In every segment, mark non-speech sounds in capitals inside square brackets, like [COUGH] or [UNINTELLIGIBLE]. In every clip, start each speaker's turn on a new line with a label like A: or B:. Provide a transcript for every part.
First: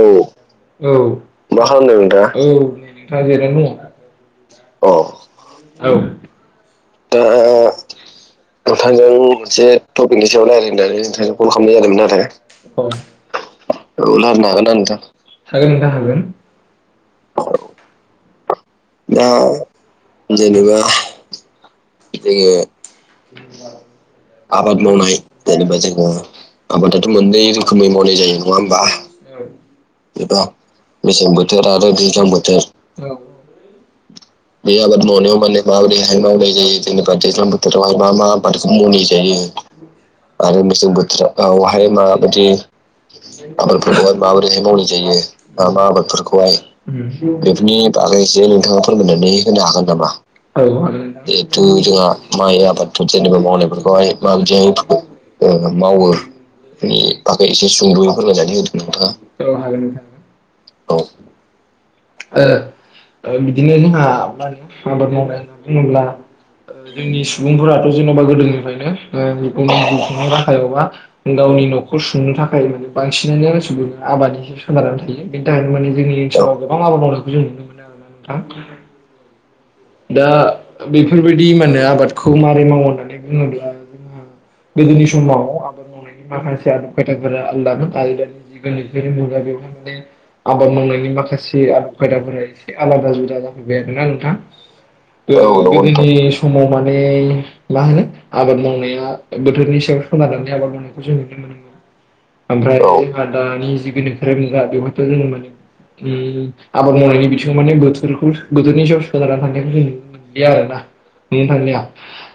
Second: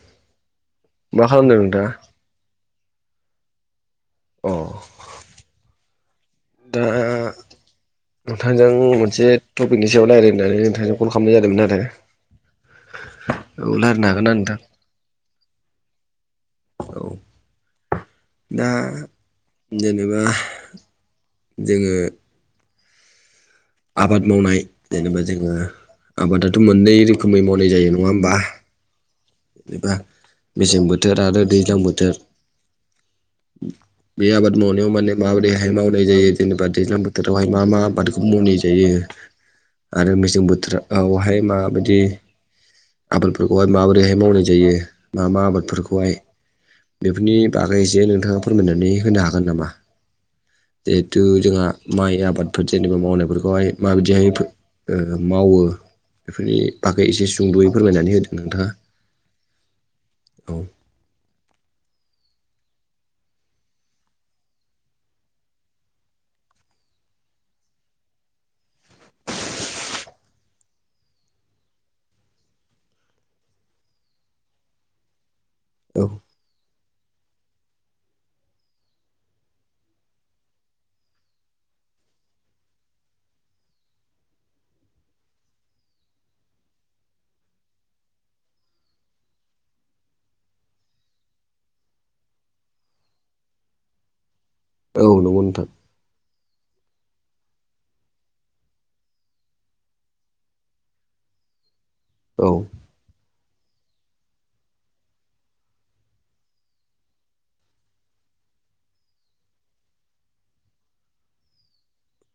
A: औ औ मा खालामदों नोंथां औ नोंथाङा जेरनो दङ। अ औ
B: दा
A: नोंथांजों मोनसे टपिकनि सायाव राय्लायनानै नोंथांजों कल खालामनाय जादोंमोन आरो
B: रायलायनो
A: औ
B: हागोन ना
A: लायरायनो हागोना नोंथां? औ हागोन नोंथां हागोन
B: औ दा
A: दा
B: जेनेबा
A: जेनेबा
B: जोङो
A: जोङो
B: आबाद
A: [UNINTELLIGIBLE]
B: मावनाय
A: आबाद मावनाय
B: जेनेबा जोङो
A: जेनेबा जोङो आबादाथ' मोननै रोखोमै मावनाय जायो नङा होमबा?
B: जेनेबा
A: बेबा
B: मेसें बोथोर
A: बेसेबुत
B: दैज्लां
A: आरो बि
B: बोथोर
A: जुथ औ बे आबाद मनेाव माने म देहाय माव लाय जायो। जेनेबा दैज्लां बोथोराव आरो मा मा आबाद मावनाय जायो आरो मेसें बोथोरा औहाय माबायदि आबादफोरा माबोरैहाय मावनाय जायो ओ मा आबादफोरखौहाय बेफोरनि बागै जे नोंथाङा फोरमायनाय [UNINTELLIGIBLE] होनो हागोन नामा? [UNINTELLIGIBLE] जोंहा माइ आबादफोर जेनेबा मावनायफोरखौहाय माबायदिहाय मावो।
B: बेफोरनि
A: नि
B: एसे
A: बागै इसे
B: सुंद'यै
A: संदयै
B: होदों
A: फोरमायनानै होदो नोंथाङा [UNINTELLIGIBLE] औ ओ बिदिनो जोंहा [UNINTELLIGIBLE] होननानै बुङोब्ला ओ जोंनि सुबुंफोराथ' जेन'बा गोदोनिफ्रायनो उन जिउ राहायावबा गावनि न'खर सुंनो थाखाय बांसिनानो गासिखौनो आबादिजोंसो सोनारनानै थायो। बेनि थाखायनो माने
B: औ
A: जोंनि ओनसोलाव गोबां आबाद मावनायखौ जों नुनो मोनो आरोना नोंथां दा बेफोरबायदि माने आबादखौ माबारै मावो होननानै बुङोब्ला जोंहा गोदोनि समाव आबाद मावनाय माखासे आदब खाफोरा आलादा आलदानि गोनो मुगा बेवहाय माने आबाद मावनायनि माखासे आदब खायदाफोरा एसे आलादा जुदा जाफैबाय आरोना नोंथां
B: औ
A: [UNINTELLIGIBLE]
B: नंगौ नोंथां
A: समाव माने मा होनो आबाद मावनाया बोथोरनि सायाव सोनारनानै आबाद मावनायखौ जों नुनो मोनो
B: औ
A: ओमफ्राय जोंहा दानि जि गोनोआरि मुगा बेवहायथ' जोङो माने उम आबाद मावनायनि बिथिंआव माने बोथोरखौ बोथोरनि सायाव सोनारनानै था जों नुनो मोनलिया आरो ना नुनो थांलिया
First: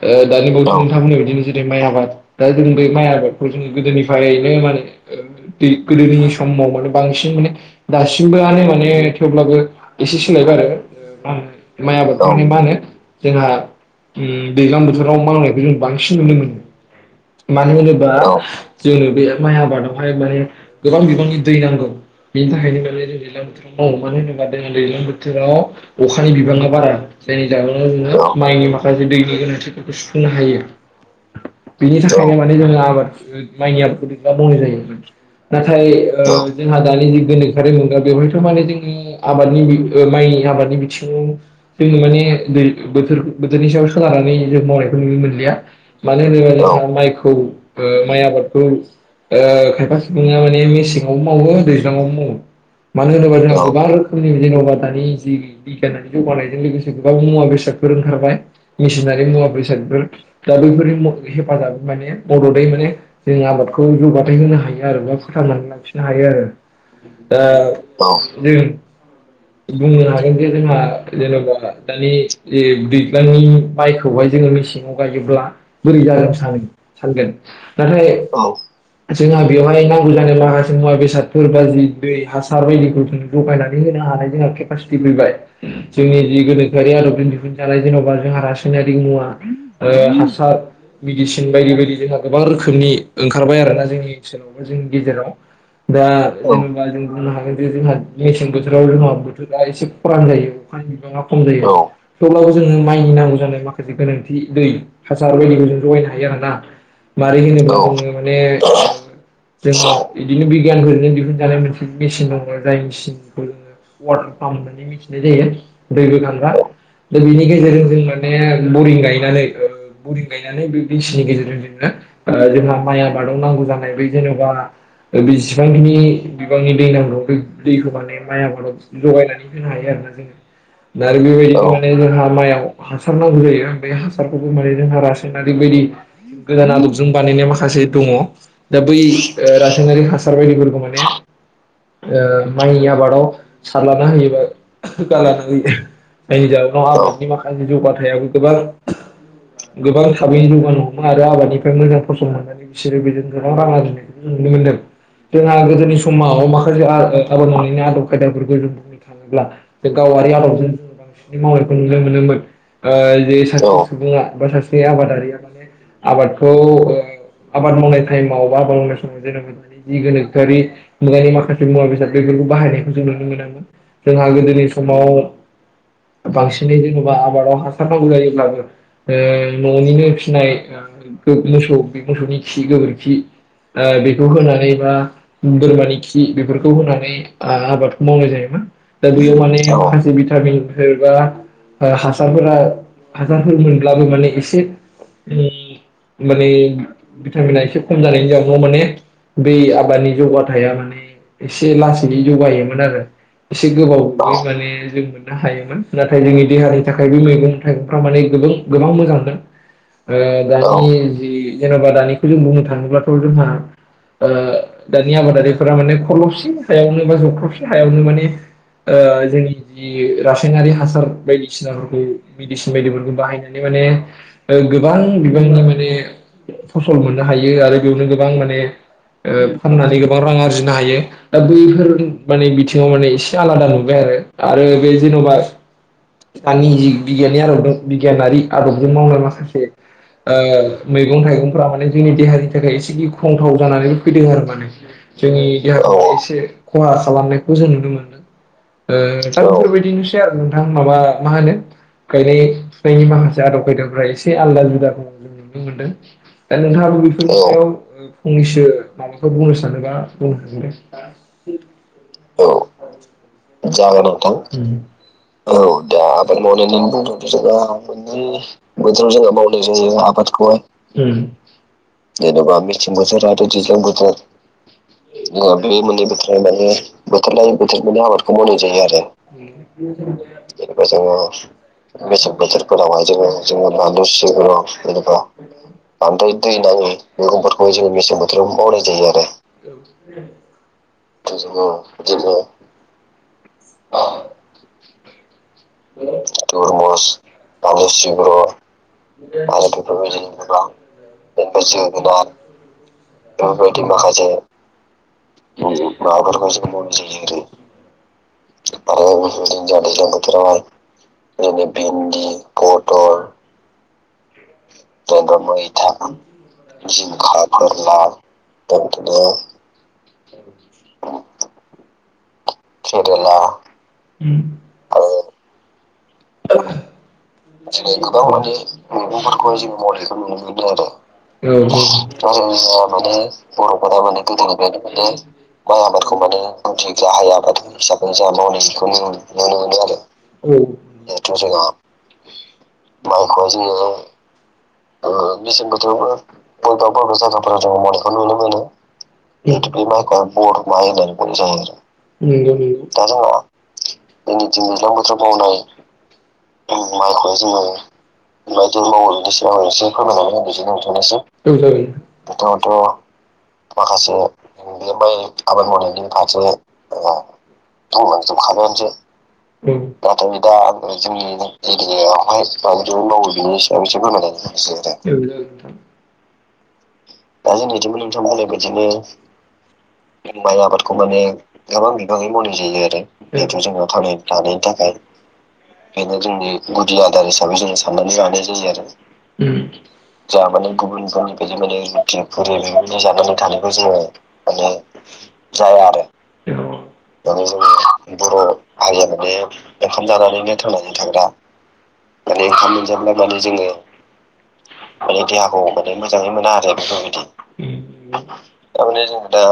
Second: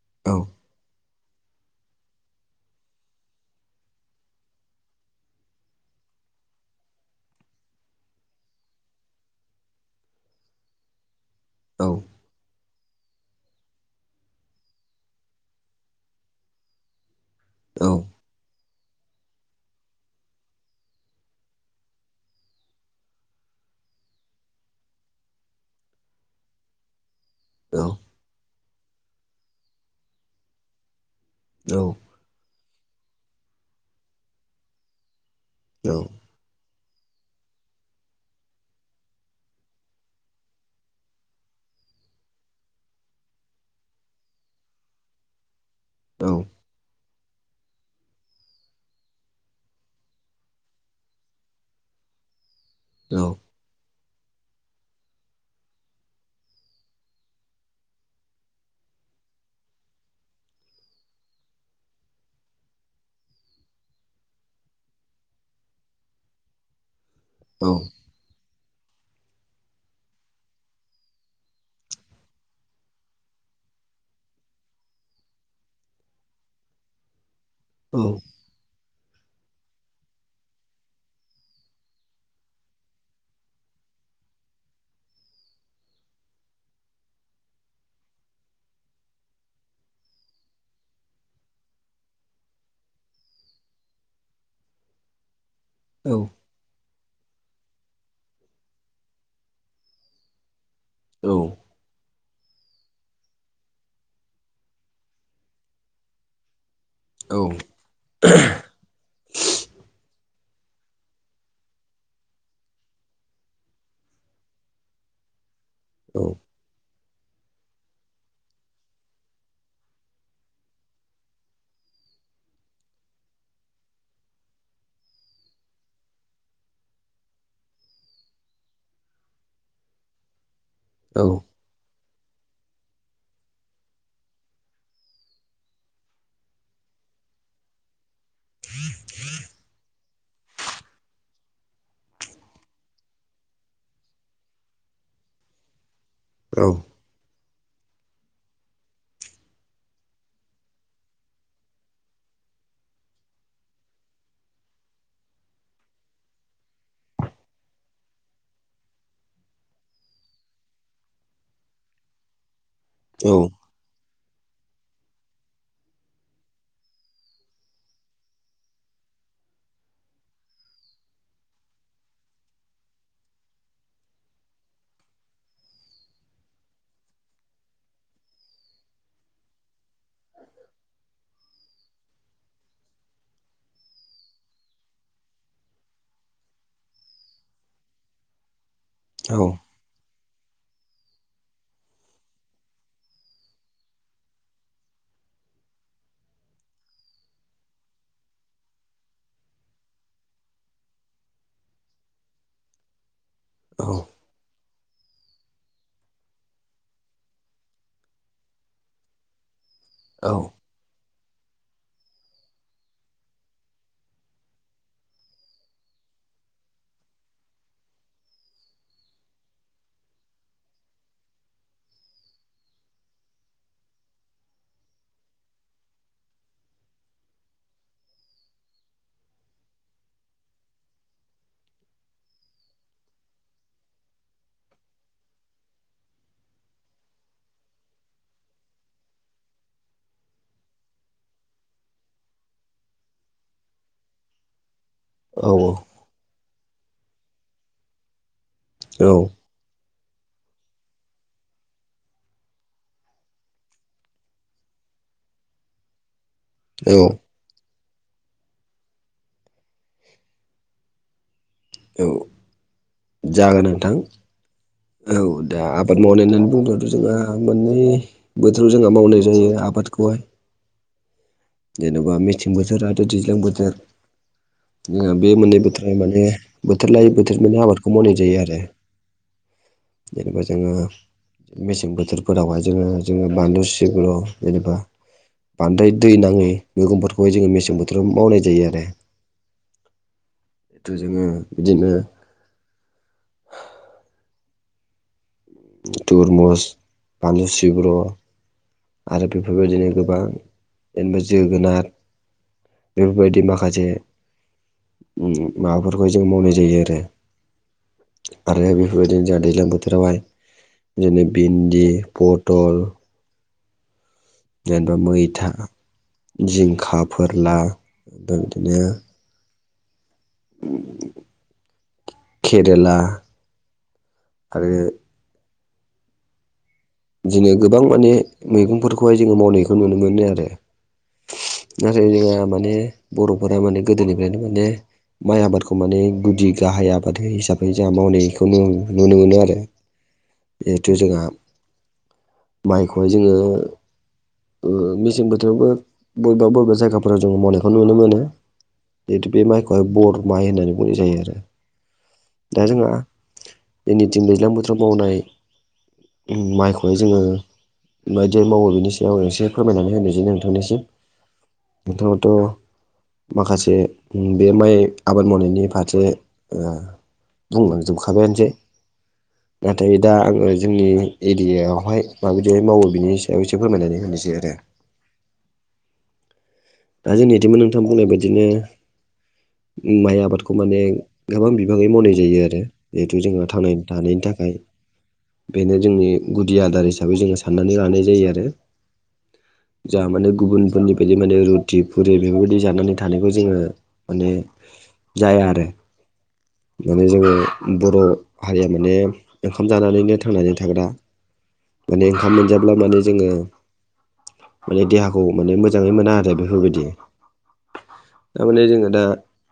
A: ओ
B: औ
A: दानि बावथ' नोंथांमोन जेरै माइ आबाद दा जों बे माइ आबादखौ जो गोदोनिफ्रायनो माने ओ बे गोदोनि समाव माने बांसिन माने दासिमबोआनो माने थेवब्लाबो एसे सोलायबाय आरो माय आबाद उम मा होनो जोंहा दैज्लां बोथोराव मावनायखौ जों बांसिन नुनो मोनो। मानो
B: औ
A: होनोबा जोंनो बे माइ आबादावहाय माने गोबां बिबांनि दै नांगौ। बेनि थाखायनो मे जों दैज्लां बोथोराव मावो मानो होनोबा जोंहा दैज्लां बोथोराव अखानि बिबाङा बारा जायनि
B: औ
A: जाहोनाव जोङो माइनि माखासे दैनि गोनांथिफोरखौ सुफुंनो हायो।
B: औ
A: बिनि थाखायनो माने जोङो आबाद माइनि आबादखौ मावनाय जायो। नाथाय ओ जोंहा दानि जि गोनोखोआरि मोनग्रा बेवहायथ' माने जोङो आबादनि ओ माइनि आबादनि बिथिङाव जोंङो माने दै बोथोर बोथोरनि सायाव सोनारानानै जों मावनायखौ नुनो मोनलिया मानो होनोबा जोंहा माइखौ माइ आबादखौ खायफा सिफुङा माने मेसेंआवबो मावो दैज्लाङावबो मावो मानो होनोबा जोंहा गोबां रोखोमनि जेन'बा दानि जि बिगियाननि जौगानाय गोबां मुवा बेसादफोर ओंखारबाय मेसिनारि मुवा बेसादफोर दा बैफोरनि हेफाजाब माने मददै माने जों आबादखौ जौगाथाय होनो हायो आरो बा फोथांनानै लाखिनो हायो आरो। दा जों बुंनो हागोन जे जोंहा जेनेबा दानि दैज्लांनि माइखौहाय जोङो मेसेंआव गायोब्ला बोरै जानो सानगोन नाथाय औ जोंहा बेवहाय नांगौ जानाय माखासे मुवा बेसादफोर ब जि दै हासार बायदिखौ जोंङो जगायनानै होनो हानाय जोंहा केपासिटि फैबाय जोंनि जि गोनोखोआरि आदबजों दिहुनजानाय जेन'बा जोंहा रासायनारि मुवा ओ हासार मेडिसिन बायदि बायदि जोंहा गोबां रोखोमनि ओंखारबाय आरोना जोंनि ओनसोलावबो जोंनि गेजेराव दा एखनबा जों बुंनो हागोन जे जोंहा मेसें बोथोराव जोंहा बोथोरा एसे खरान जायो। औ थेवब्लाबो जोङो माइनि नांगौ जानाय माखासे गोनांथि दै हासार बायदिखौ जों जगायनो हायो आरो ना माबोरै होनोबानो माने जो बिदिनो बिगियानफोरजोंनो दिहुनजानाय मोनसे मेसिन दङ जाय मेसिनखौ जोङो वाटार पाम्प होननानै मिथिनाय जायो दै गोखो दानग्रा दा बेनि गेजेरजों जों माने बरिं गायनानै बरिं गायनानै बे दैसिनि गेजेरजोंनो ओ जोंहा माइ आबादाव नांगौ जानाय बै जेन'बा बेसेबांखिनि बिबांनि दै नांगौ बे दैखौ माने माइ आबादाव जगायनानै होनो हायो आरो। औ जोंहा माइयाव हासार नांगौ जायो बे हासारखौबो माने जोंहा रासायनारि बायदि गोदान आलबजों बानायनाय माखासे दङ दा बै ओ रासायनारि हासार बायदिफोरखौ माने ओ माइनि आबादाव सारला होयोबा गालानानै जायनि जाहोनाव आबादनि माखासे जौगाथायाबो गोबां गोबां थाबै जौगानो हमो आरो आबादनिफ्राय मोजां फसल मोननानै बिसोरो बेजों गोबां रां आरजिनायखौ जों नुनो मोनदों जोंहा गोदोनि समाव माखासे आबाद मावनायनि आदब खायदाफोरखौ जों ब्ला बे गावारि आबाद बांसिनै मावनायखौ नुनो मोनोमोन ओ जे सासे सुबुङा बा सासे आबादारिया माने आबादखौ आबाद मावनाय टाइमाव बा आबाद मावनाय समाव जोनोम मोननानै जि गोनोखोआरि मुगानि माखासे मुवा बेसाद बाहायनायखौ जों नुनो मोनोमोन जोंहा गोदोनि समाव
B: [UNINTELLIGIBLE]
A: बांसिनै जेन'बा आबादाव हासार नांगौ जायोब्लाबो न'निनो फिनाय गो मोसौ मोसौनि खि गोबोरखि ओ बेखौ होनानै बा बोरमानि खि बेफोरखौ होनानै आ- आबादखौ मावनाय जायोमोन दा बेयाव माने [UNINTELLIGIBLE] बिदै भिटामिनफोर बा हासारफोरा हासारफोर मोनब्लाबो माने एसे माने भिटामिना एसे खम जानायनि जाहोनाव माने बै आबादनि जौगाथायाइा माने एसे लासै जौगायोमोन आरो एसे गोबाव माने जों हायोमोन नाथाय जोंनि देहानि थाखाय बे मैगं थाइगंफ्रा माने गोबां गोबां मोजांमोन ओ दानि जि जेन'बा दानिखौ जों बुंनो थाङोब्लाथ' जोंहा ओ दानि आबादारिफोरा माने ख्लबसे हायावनो बा जख्लबसे हायावनो माने ओ जोंनि जि रायनारि हासार बायदिसिना फोरखौ मेदिसिन बायदिफोरखौ बाहायनानै माने ओ गोबां बिबांनि माने फसल मोननो हायो आरो बेयावनो गोबां माने ओ फाननानै गोबां रां आरजिनो हायो दा बैफोर माने बिथिङाव माने एसे आलादा नुबाय आरो आरो बे जेन'बा आंनि जि बिगियाननि आदब दों बिगियानारि आदबजों मावनाय माखासे ओ मैगं थाइगंफोरा माने जोंनि देहानि थाखाय एसे गिख्रंथाव जानानैबो फैदों आरो माने जोंनि देहाखौ एसे खहा खालामनायखौ जों नुनो मोनदों
B: औ
A: ओ दा बेफोरबायदिनोसै आरो नोंथां माबा मा होनो गायनाय फुनायनि माखासे आदब खायदाफ्रा एसे आलदा जुदाखौ जों नुनो मोनदों दा
B: औ
A: नोंथाङाबो
B: औ
A: बेफोरनि सायाव फंनैसो माबाफोर बुंनो सानोबा बुंनो हागोन दे
B: औ जागोन नोंथां
A: उम औ दा आबाद मावनायनि बुंनावथ' जोंहा मोननै बोथोराव जोंहा मावनाय जायो आबादखौहाय उम जेनबा मेसें बोथोर आरो दैज्लां बोथोर ओ बे मोननै बोथोराव माने बोथोर लायै बोथोर माने आबादखौ मावनाय जायो आरो जेनेबा जोङो मेसें बोथोरफोरावहाय जोङो जोङो मा गुसु ओ जेनबा बांद्राय दै नाङि मैगंफोरखौहाय जोङो मेसें बोथोरावनो मावनाय जायो आरो [UNINTELLIGIBLE]
B: जिथु जोङो बिदिनो तुरमुस
A: थुरमुस बानलु सिब्र' आरो बेफोरबादिनो गोबां
B: जेनेबा
A: जेनबा
B: जोगोनार
A: जोङो गोबां बेफोरबायदि माखासे
B: मावनाय
A: माबाफोरखौ जों
B: जायो
A: मावनाय
B: आरो
A: जायो आरो आरो गुबुनथिं जोंहा दैज्लां बोथोराव हाय जेनो भिन्दि पटल
B: जेनेबा मैथा जिंखा फोरला ओमफ्राय बिदिनो
A: बेबायदिनो
B: उम केरेला आरो
A: औ जेरै गोबां माने मैगंफोरखौहाय जों मावनायखौ नुनो मोनो आरो औ दा जों जि जायामानो बर'फोरा माने गोदोनिफ्रायनो माने माइ आबादखौ माने गुदि जाहा गाहाइ आबाद हिसाबै जा मावनायखौनो नुनो मोनो आरो जिहेतु जोंहा माइखौहाय जोङो ओ मेसें बोथोरावबो बबेबा बबेबा जायगाफोर जों मावनायखौ नुनो मोनो उम बे माइखौहाय बर माइ होननानै बुंजायो नंगौ नंगौ दा जोङो जोंनिथि दैज्लाां बोथोराव मावनाय
B: माइखौहाय जोङो माबायदि मावो बिनि सायाव आं एसे फोरमायनानै होनोसै नोंथांनिसिम नोंथांङाबोथ'
A: नोंथाङाथ'
B: माखासे उम बे माइ आबाद मावनायनि फारसे ओ बुंलांजोबखाबायानोसै नाथाय दा आङो जोंनि एरियायाव
A: एरियायावहाय दानि जुगनि माइ गायनायनि
B: होनोसै
A: सोमोनदै
B: आरो
A: एसे फोरमायनानै होनोसै आरो दा जोंनिथिंबो नोंथां बुंनायबादिनो माइ आबादखौ माने गोबां बिबाङै मावनाय जायो आरो जिहेतुथ' जोंनियाव थाखाय
B: बेनो जोंनि गुदि आदार हिसाबै जोङो साननानै लानाय जायो आरो जा माने गुबुनफोरनि बायदि माने रुटि फुरि बेफोरबायदि जानानै थानायखौ जोङो माने जाया आरो
A: माने जोङो बर' हारिया माने ओंखाम जानानै थांनानै थाग्रा माने ओंखाम मोनजायाब्ला माने जोङो माने देहाखौ माने मोजाङै मोना आरो बेफोरबायदि थारमाने जों दा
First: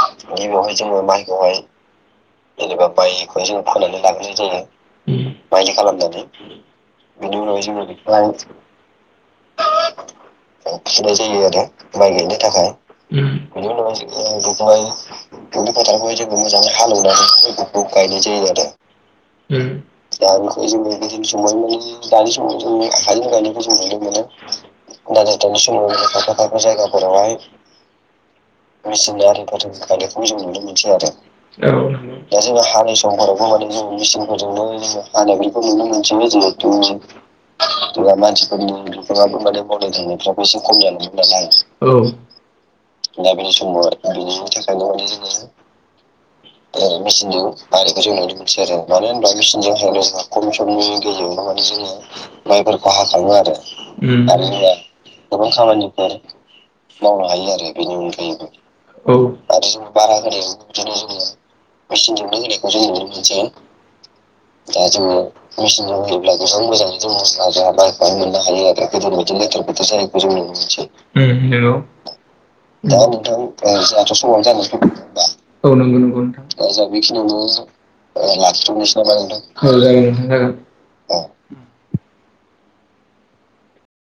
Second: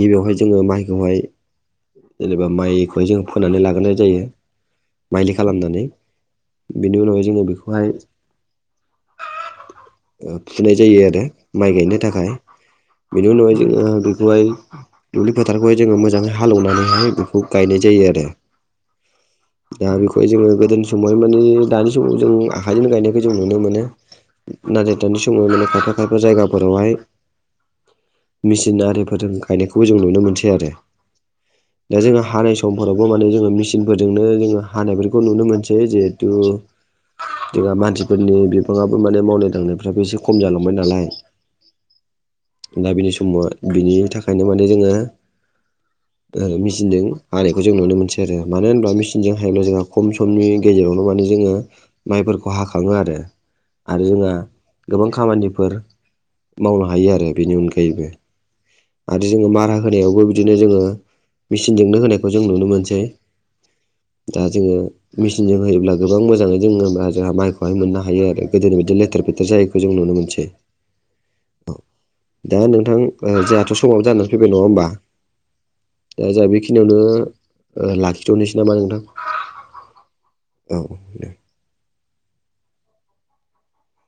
B: गिबियावहाय जोङो माइखौहाय जेनेबा माइखौहाय जों फोनानै लागोनाय जायो माइलि खालामनानै
A: बिदि बेनि उनावहाय जों बेखौहाय
B: [INAUDIBLE] फुनाय जायो आरो माइ गायनो थाखाय बेनि उनावहाय जोङो बेखौहाय दुब्लि फोथारखौहाय जोङो मोजाङै हालौवनानैहाय बेखौ गायनाय जायो आरो दा बेखौ जोङो गोदो
A: गोदोनि समाव माने दानि समाव जों आखाइजों गायनायखौ जों नुनो मोनो दा दानि समाव खायफा खायफा जायगाफोरावहाय मिचनिफोर गायनायखौबो जों नुनो मोनसै आरो
B: जोङो
A: दा
B: हानाय
A: जोंहा समफोरावबो
B: जोङो
A: माने जों
B: मेसिनफोरजोंनो जोङो
A: मेसििनफोरजोंनो
B: हानायफोरखौ
A: बानायफोरखौ
B: मोनसै
A: नुनो मोनसिबो
B: जिहेथु
A: जोहथु
B: जोंहा मानसिफोरनि बिबाङाबो माने मावनाय दांनायफ्राबो एसे खम जालांबाय नालाय दा बिनि समाव बिनि थाखायनो माने जोङो
A: [UNINTELLIGIBLE] [UNINTELLIGIBLE]
B: ओ मेचिनजों
A: मेचनजों
B: हानायखौ जों नुनो
A: बखौ जोंनो मोनसै आरो मानो होनबा
B: मेचिनजों हायोब्ला
A: मेचनजों
B: जोंहा समनि
A: खम सम
B: गेजेरावनो माने
A: जोङो माइफोरखौ हाखाङो आरो
B: गोबां खामानिफोर मावनो हायो आरो बेनि अनगायैबो
A: [UNINTELLIGIBLE] [UNINTELLIGIBLE] औ
B: जोङो
A: आरो
B: मारा
A: जोंबो बारा
B: होनायावबो बिदिनो जोङो मेचिनजोंनो होनायखौ जों नुनो मोनसै
A: [UNINTELLIGIBLE] [UNINTELLIGIBLE]
B: दा जोङो मि सिनजों होयोब्ला गोबां मोजाङै जोङो जोंहा माइखौहाय मोननो हायो आरो गोदोनि बायदि लेथेर फेथेर जायखौ जों नुनो मोनसै
A: बेनोसै उम नंगौ दा
B: ओ
A: नोंथां
B: समाबो
A: जोंहाथ' समावनो
B: फैबाय नङा
A: जानानै
B: होमबा
A: ओ नंगौ नंगौ
B: दा जोंहा
A: नोंथ
B: बेखिनियावनो
A: बेखिनियाव
B: लाखिथ'नोसै नामा नोंथां
A: [UNINTELLIGIBLE]
B: औ दे